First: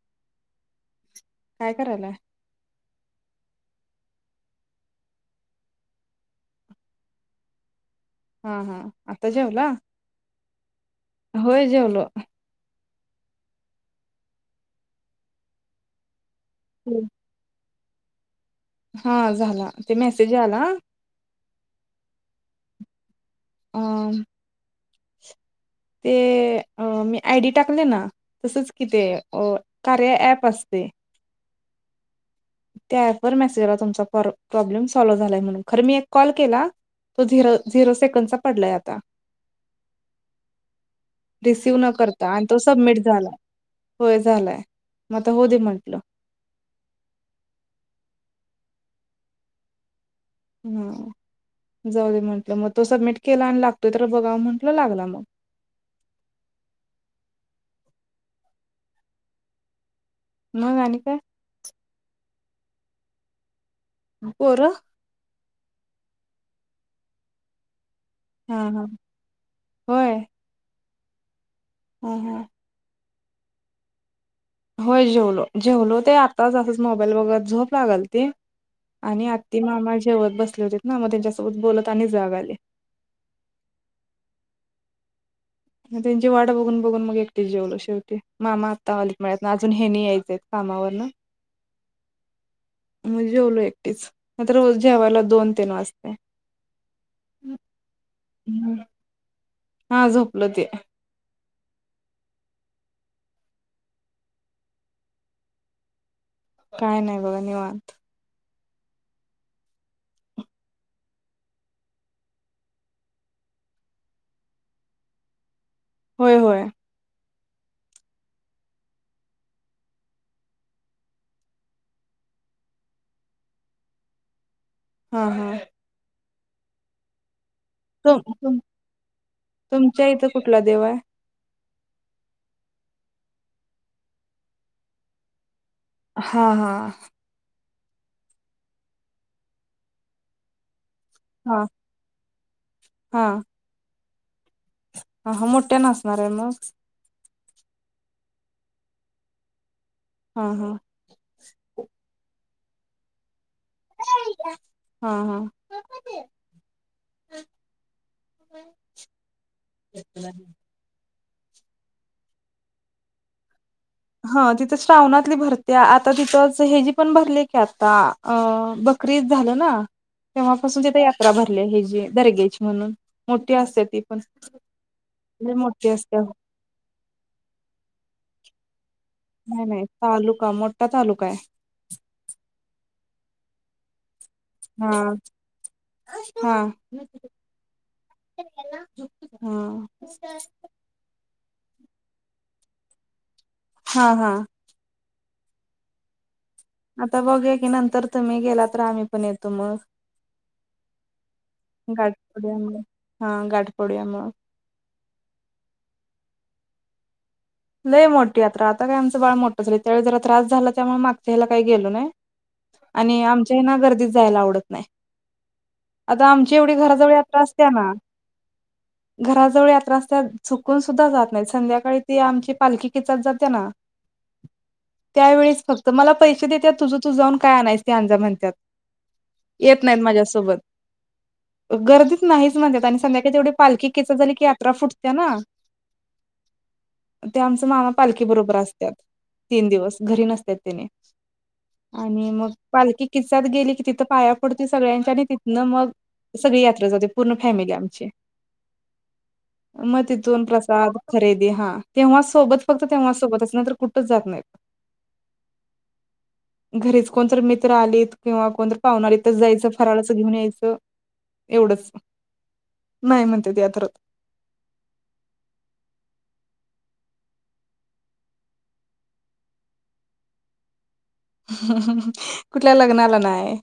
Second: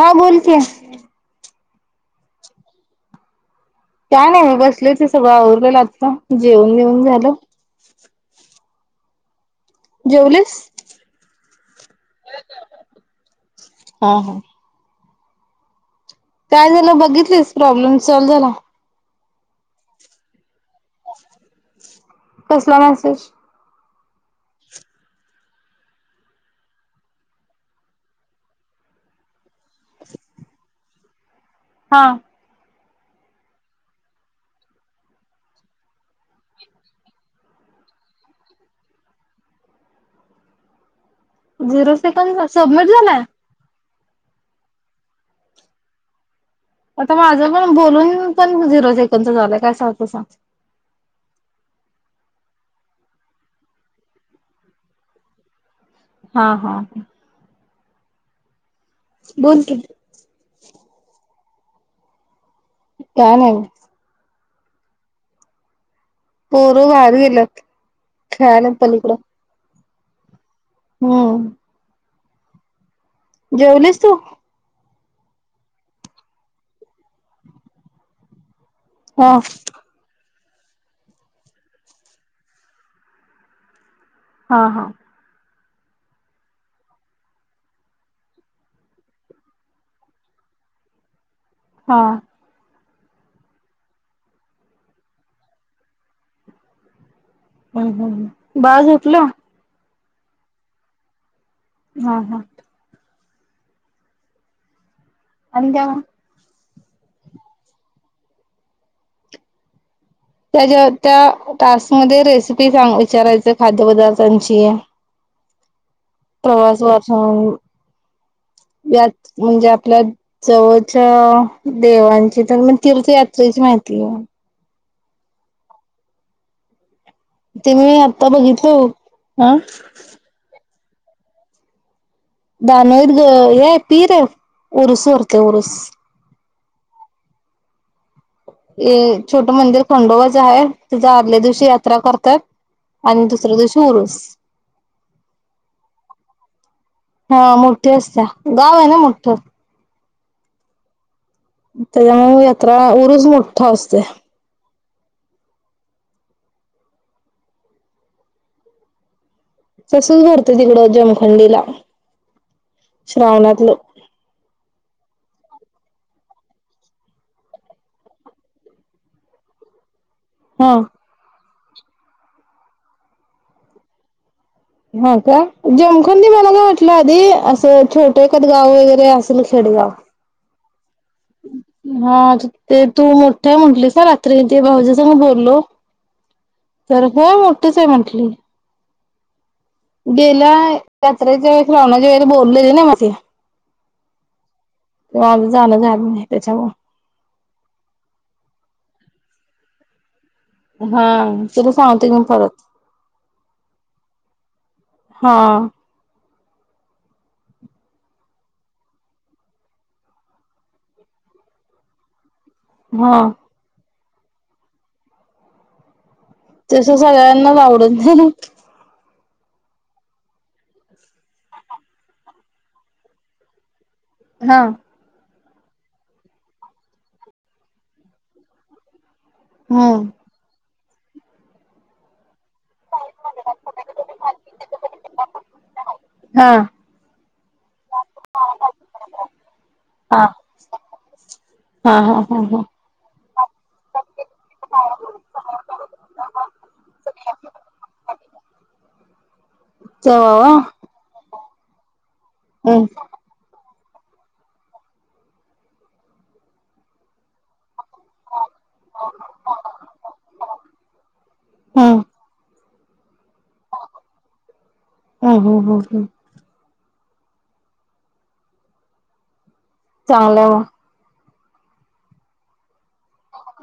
हा बोल की काय करायलाय काय नाही मी बसले ते सगळं आवरलेलं आता जेवन बिवन झालं हा हा आता जेवला, जेवलीस होय जेवलो. हा हा, काय झालं हम्म. बघितलीस. प्रॉब्लेम सॉल्व झाला. हा झाला ते मेसेज आला,. कसला मेसेज. अम्म. ते मी आयडी टाकले ना तसच कि ते कार्य ऍप असतय हा. त्या ऍप वर मेसेज आला तुमचा प्रॉब्लेम सॉल्व झालाय म्हणून खर मी एक कॉल केला तो झिरो झिरो सेकंद चा पडलाय आता. रिसीव्ह न झिरो करता सेकंड आणि तो सबमिट झालाय झाला. होय झालंय, म आता होऊदे म्हटलं. आता माझं पण बोलून पण झिरो सेकडच झालंय, काय सांगती सांग. हा जाऊदे म्हंटलं मग तो सबमिट केला आणि लागतोय तर बघा म्हंटल लागला मग. हा हा. बोल की. मग आणि काय काय नाही. पोरं. पोर बाहेर गेल्यात. खेळायलान पलीकडं. व्हय. हम्म. ह ह. जेवलीस तू. होय जेवलो जेवलो ते आता असच मोबाईल बगत झोप लागालती. आणि हा आत्ती मामा जेवत बस ली होती ना मग त्यांच्यासोबत बोलत आणि जाग आली. हा हा. मग त्यांची वाट बघून बघून मग एकटी जेवलो शेवटी मामा आत्ता आलीत मिळ्यातन अजून हेनी यायचेत कामावरन. हा. मग जेवलो एकटीच नाहीतर रोज जेवायला दोन तीन वाजते. हम्म हम्म बाळ झोपल. हा झोपलं ते. हा हा. आणि काय मग. काय नाही बघा निवांत. त्याच्या त्या टास्क मध्ये रेसिपी सांग विचारायच खाद्यपदार्थांची होय होय प्रवास वाचुन या म्हणजे आपल्या जवळच्या देवांची तर म तीर्थयात्रेची माहिती घेऊ. ह ह. ते मी तुम आता तुम बघितलो. हा. तुमच्या इथं कुठला देव आहे [unintelligible] हा हा. ये छोटं मंदिर खंडोबाच हाये. तिथ आदल्या हा दिवशी यात्रा करतात. आणि दुसऱ्या दिवशी उरूस. अ आ हा मोठ्यान आसणार आहे मग? हा मोठ्ठी आसते. गाव आहे ना मोठं. हा हा. त्र उरुस मोठ्ठ हो असतय. हा हा [inaudible] तसंच भरतं तिकडं जम थंडीला, श्रावणातलं. ह तिथं श्रावणातली भरते. आता तिथंच हेजी पण भरली की आता अ बकरी ईद झालं ना. हा तेव्हापासून तिथे यात्रा भर आपल्या हे जी दर्ग्याची म्हणून. मोठी असते ती पण. हा का, लय मोठी असते जमखून त मला का म्हटलं आधी असं छोट कधी [unintelligible] नाही, नाही, तालुका मो हा ज ते तू मोठे म्हटलीसं ना रा ते भाऊजीस मी हा बोललो, हा तर होय, मोठच आहे म्हटली. हा गेल्या यात्रेच्या वेळेस [unintelligible] बोलले ना [unintelligible] हा हा. [unintelligible] झालं नाही त्याच्यामुळे. आता बघूया की, नंतर तुम्ही गेला तर आम्ही पण येतो मग हा तुला सांगते गाठ मी परत पडयामुळे. हा गाठ पड्यामु हा आ. लई मोठठी यात्रा! आता काय आमचं बाळ मोठं झालं. त्यावेळी जरा त्रास झाला त्यामुळे मागच्या ह्याला काही गेलो नाही. हा आणि आमच्या ह्यांना गर्दीचा जायला आवडत नाही. आता आमची एवढी तस घराजवळ यात्रा सगळ्यांनाच असत्या ना आवडून झालं. घराजवळ यात्रा असतात. चुकून सुद्धा जात नाही. संध्याकाळी ते आमची पालखी किचात जाते ना हा. त्या वळेस फक्त मला पैसे देतात. तुझ तू जाऊन काय आणायच ते आण जा म्हनत्यात. येत नाहीत हम्म माझ्यासोबत. गर्दीच नाही म्हणत्यात आणि संध्याकाळी तेवढी पालखी [unintelligible] झाली की [unintelligible] ना हा. ते आमचं मामा पालखी बरोबर असत्यात. तीन दिवस घरी हा नसत्यात, तेनी हा हा आणि हा मग हा पालखी कि त्यात गेलं, की तिथं पाया पडते. सगळ्यांच्या आणि तिथनं मग सगळी यात्रा जातो, पूर्ण फॅमिली आमची. मग तिथून तेव्हा प्रसाद खरेदी हां तेव्हा सोबत फक्त हम् तेव्हा सोबतच नंतर कु कुठचं जात नाहीत, घरीचं कोण तर मित्र मित्र आलीत, किंवा कोण तर पाहुणं आलीत, तर जायचं फराळाचं घेऊन यायचं एवढंच. हम् नाही म्हणत्यात यात्रत हम् हम् हम् हम् चांगली व्हं कुठल्या लग्नाला नाही.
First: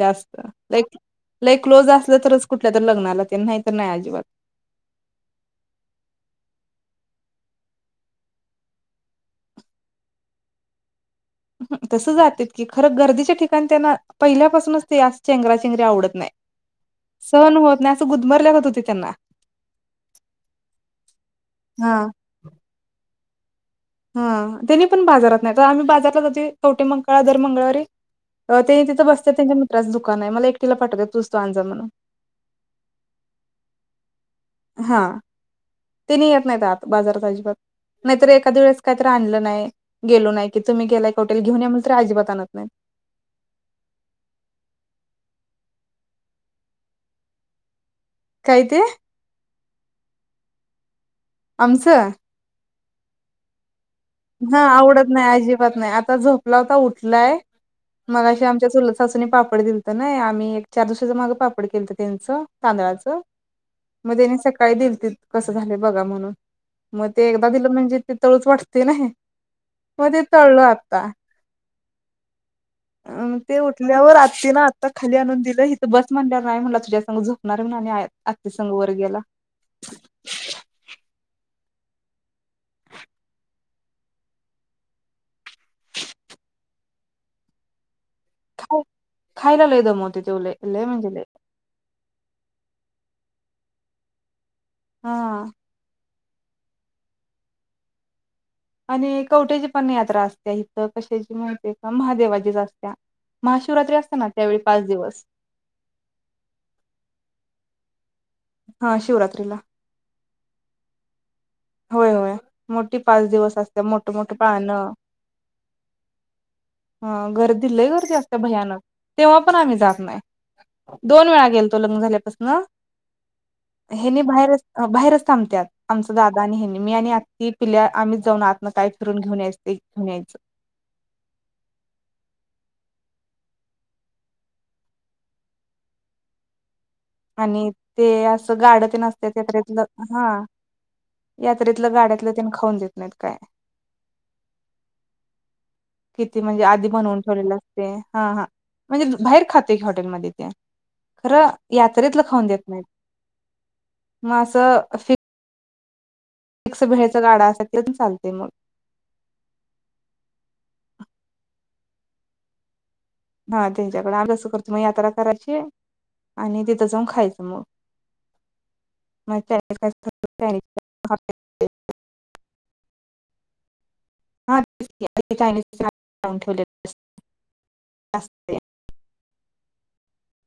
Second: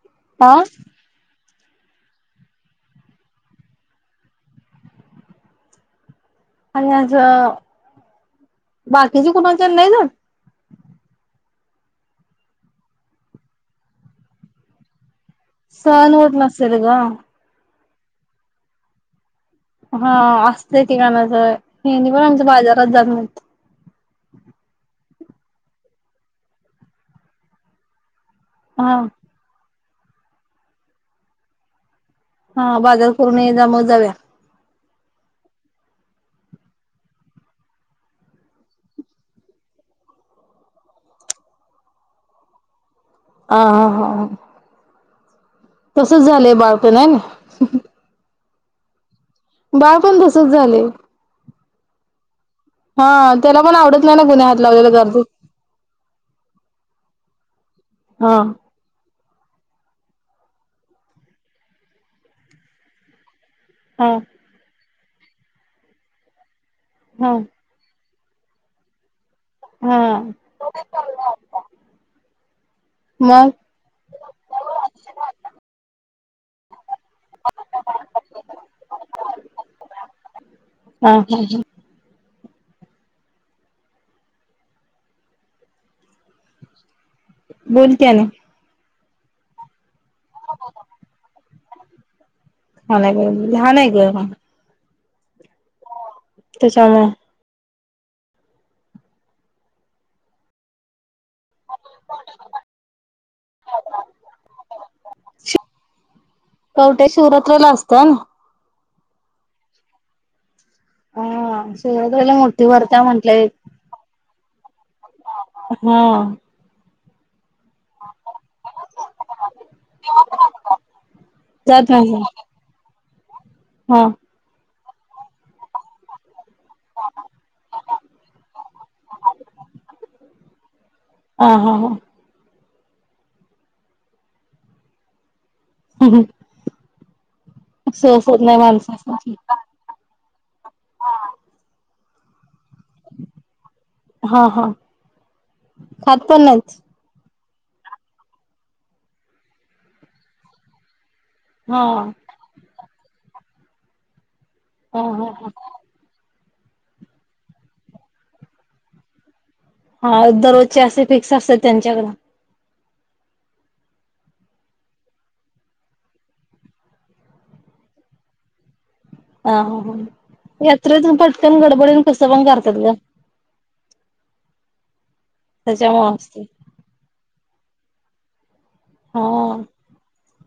जास्त हा लाईक लई क्लोज असलं तरचं, कुठल्या तर लग्नाला तेण नाही तर नाही अजिबात. आणि असं बाकिच्या कोणाच्यात नाही जातं. तसं जात्यात की खरं गर्दीच्या ठिकाणी त्यांना पहिल्या पासूनचं ते असं चेंगराचेंगरी आवडत, सहन नाही होत नसेल ग सहन होत नाही असं असं गुदमरल्यागंत होतंय त्यांना. हा असतंय एकेकांना असं हा हेणी पण आमचं बाजारात जातं नाही. हा त्यांनी पण बाजारात नाही जात. आम्ही बाजारला जातोय कवठेमहांकाळला दर मंगळावारी अ ते हा तिथं बसतात, त्यांच्या मि [unintelligible] दुकान आहे मला एकटीला पाठवतात. तूझं तू आणजा म्हणून. हा बाजार करून ये जा म जावूया? हा तेणी येत नाहीत, आत बाजारात अजिबात नाहीतर एखाद्या वेळेस काहीतरी, आणलं नाही गेलो, नाही की तुम्ही गेलाय कवटयाला घेऊन, या म्हणंल कि अजिबात आणत नाहीत. हा हा हा तसचं झालंय बाळ पण हे नाही काय ते? बाळ पण तसचं झालेय. आमचं हा त्याला पण आवडतं हा आवडत नाही, अजिबात नाही आता झोपला होता. उठलाय हा मगाशी आमच्या चुलत सासूनी पाप पापड दिलतं नाय आम्ही एक, चार दिवसाच्या मागं पापड केलंत त्यांचं तांदळाचं-‍- हा मग तेणी सकाळी दिलतीत. कसं झालंय बघा म्हणून, मग ते हा एकदा दिलं म्हणजे, ते तळूचं वाटतंय ते नाही हा मग ते तळलो आता अ मग ते उठल्यावर आत्तीन आता खाली आणून दिलंय हिथं बस म्हणलावर नाही म्हंणला तूझाचं संग झोपणार म्हणून आ आत्ती संग वर गेला हा हा बोल की आणि खाय खायला लई दमवतोय तो लई म्हणजे लई हा नाय बई लहान हाय गं हा त्याच्यामुळ आणि कवठ्याची पण यात्रा असत्या इथं कशाची ती मोठी का महादेवाचीच असत्या महाशिवरात्री असते ना त्यावेळी पाच दिवस हा ना [unintelligible] हा शिवरात्रीला. हा होय होय शिवरात्रीला मोठी भरत्या म्हंटलंय पाळण हा हा गर्दी लय गर्दी अस ते भयानक तेव्हा पण आम्ही जात नाय दोन वेळा गेलतो जात लग्न नाही झाल्यापासन हा हेनी बाहेरच अ बाहेरच थांबत्यात आमच दात [unintelligible] ह्यांनी मी आणि आती पिल्या आम्हीच जाऊन आत न काय फिरून घेऊन यायच ते घेऊन यायच. हा हा हा [inaudible] आणि ते सोसत नाही असं गाड तेन माणसासनी असत्यात यात्रेतलं हं यात्रेतलं गाड [unintelligible] कोण देत नाहीत काय नाय हा हा खात किती पण म्हणजे नाहीत आधी बनवून ठेवलेल अस ते हा हा म्हणजे बाहेर खाते हॉटेलमध्ये ते खरं हा यात्रेतलं खाऊन देत नाहीत. मासं हा अफीक हा हा ते कस भेळचा गाडा असा तेन चालतय मग हा दररोजचे असे फिक्स असतात त्यांच्याकड हा त्यांच्याकडे आम्ही कसं करतो मग यात्रा करायची आणि तिथं जाऊन खायचं म हा हा हा यात्रेतुन पटकन गडबडीन कसं पण कर [unintelligible] [unintelligible] त्याच्यामुळे [unintelligible] असते ठेवलेत. असते. हा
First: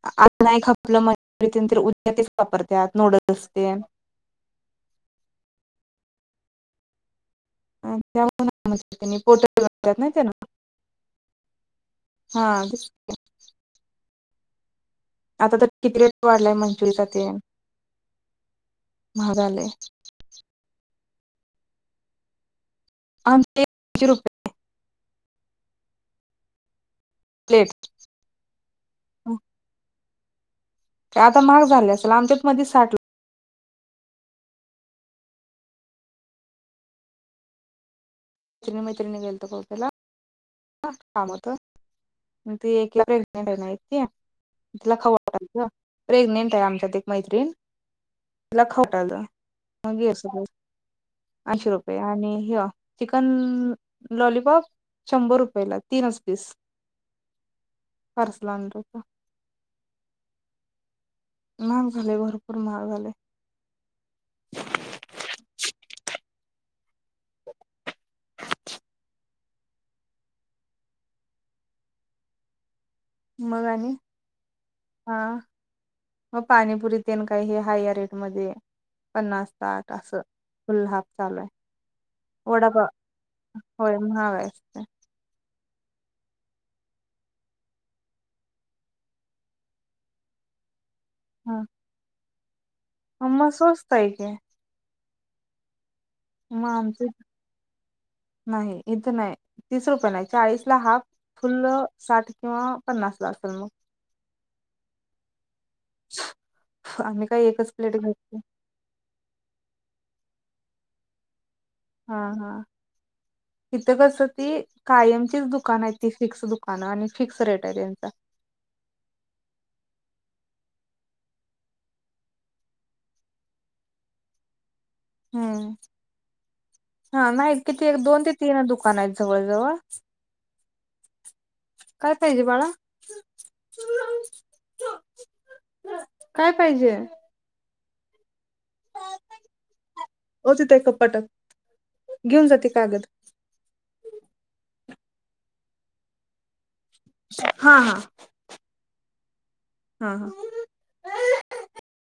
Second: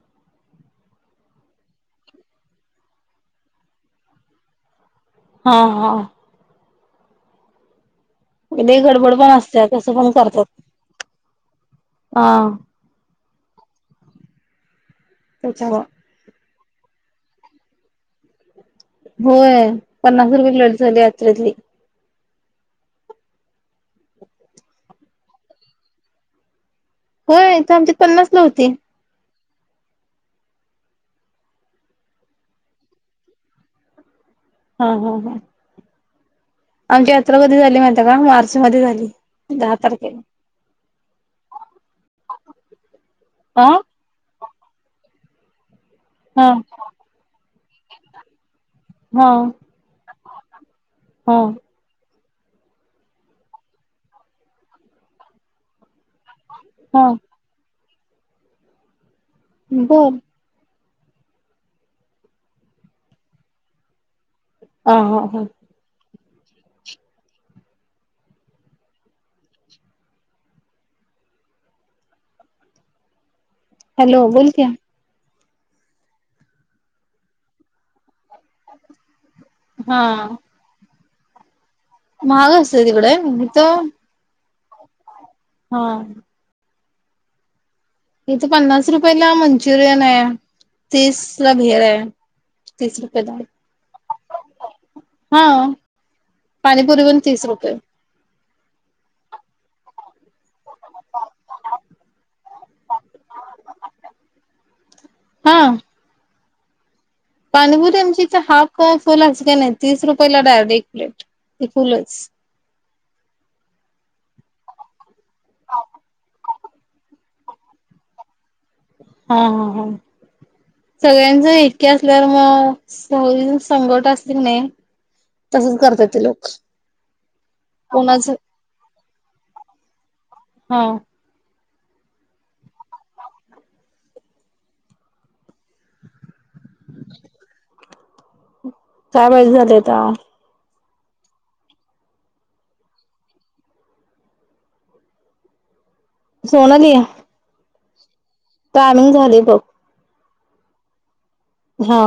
आता नाही खपलं म्हणनून उद्या तेच वापरतात नूडल्स तेन हा हा. ह. लइई गडबड पण असत्या कसं ना पण त्यानं करतात. हा. आता तर त्याच्यामुळं किती रेट वाढलाय म्हणे. ात [unintelligible] होय पन्नास रुपये एक प्लेट झाली त्यातली. आमच्या इथ आईंशी रुपये. होय इथ प्लेट आमच्यात पन्नास ला होती. आता महाग झाली असल आमच्यात मधी साठ ला हां हां हां आमची यात्रा कधी झाली माहि रा मार्च ला मध्ये झाली मैत्रिणी गेलतो दहा कवट्याला तारखेला. काम होत, म ती एक प्रेग्नेंट आहे अ ना एक ती. तिला खाऊ वाटाल त. हा प्रेग्नेंट आहे आमच्यात एक मैत्रीण, तिला खाऊ हा वाटालत. म गेलं हॅलो. हा आइंशी रुपये आणि ह्य चिकन लॉलीपॉप शंभर रुप यला तीनच इस हा पार्सल आणल हुत. बर. महाग झालय भरपूर महाग झालय. हां हां हां. मग आणि, हॅलो बोल की हा. म पाणीपुरीतेन काय हे हाय या रेट मध्ये पन्नास, साठ हा असं फुल्ल-हाफ चालू आहे. महाग वडापाव असतय तिकड, इथ होय [inaudible] हां. इथ पन्नास रुपयला मंचुरियन आहे. तीस ला भेळ आहे. आ मग सोस्त आहे की. हो. मग आमच पाणीपुरी पण तीस रुपये. नाही इथं नाही तीस रुपये नाही चाळीस आपला हाफ, फुल्ल साठ किंवा पन्नासला असेल मग. हा आम्ही काही एकच पाणीपुरी प्लेट आमची इथ घेतली हाफ फुल अस काय नाहीत. तीस रुपयेला डायरेक्ट एक प्लेट ती फूल्लच इथं कस ती कायम दुकान आहे. तिथ फिक्स दुकान हा ना आणि फिक्स रेट आहे त्यांचा हा हा हा सगळ्यांच इतके असल्यावर मग सवय संगट असले की नाही. हम्म तसंच करतात ते लोक. हा नाही किती एक दोन कोणाच ते तीन दुकान आहेत. जवळजवळ हा काय पाहिजे बाळा काय पाहिजे. काय वाइट झालं आता फाटल घेऊन जाते कागद सोलानी या हा हा डी [inaudible] ताणून झाले बघ. हा हा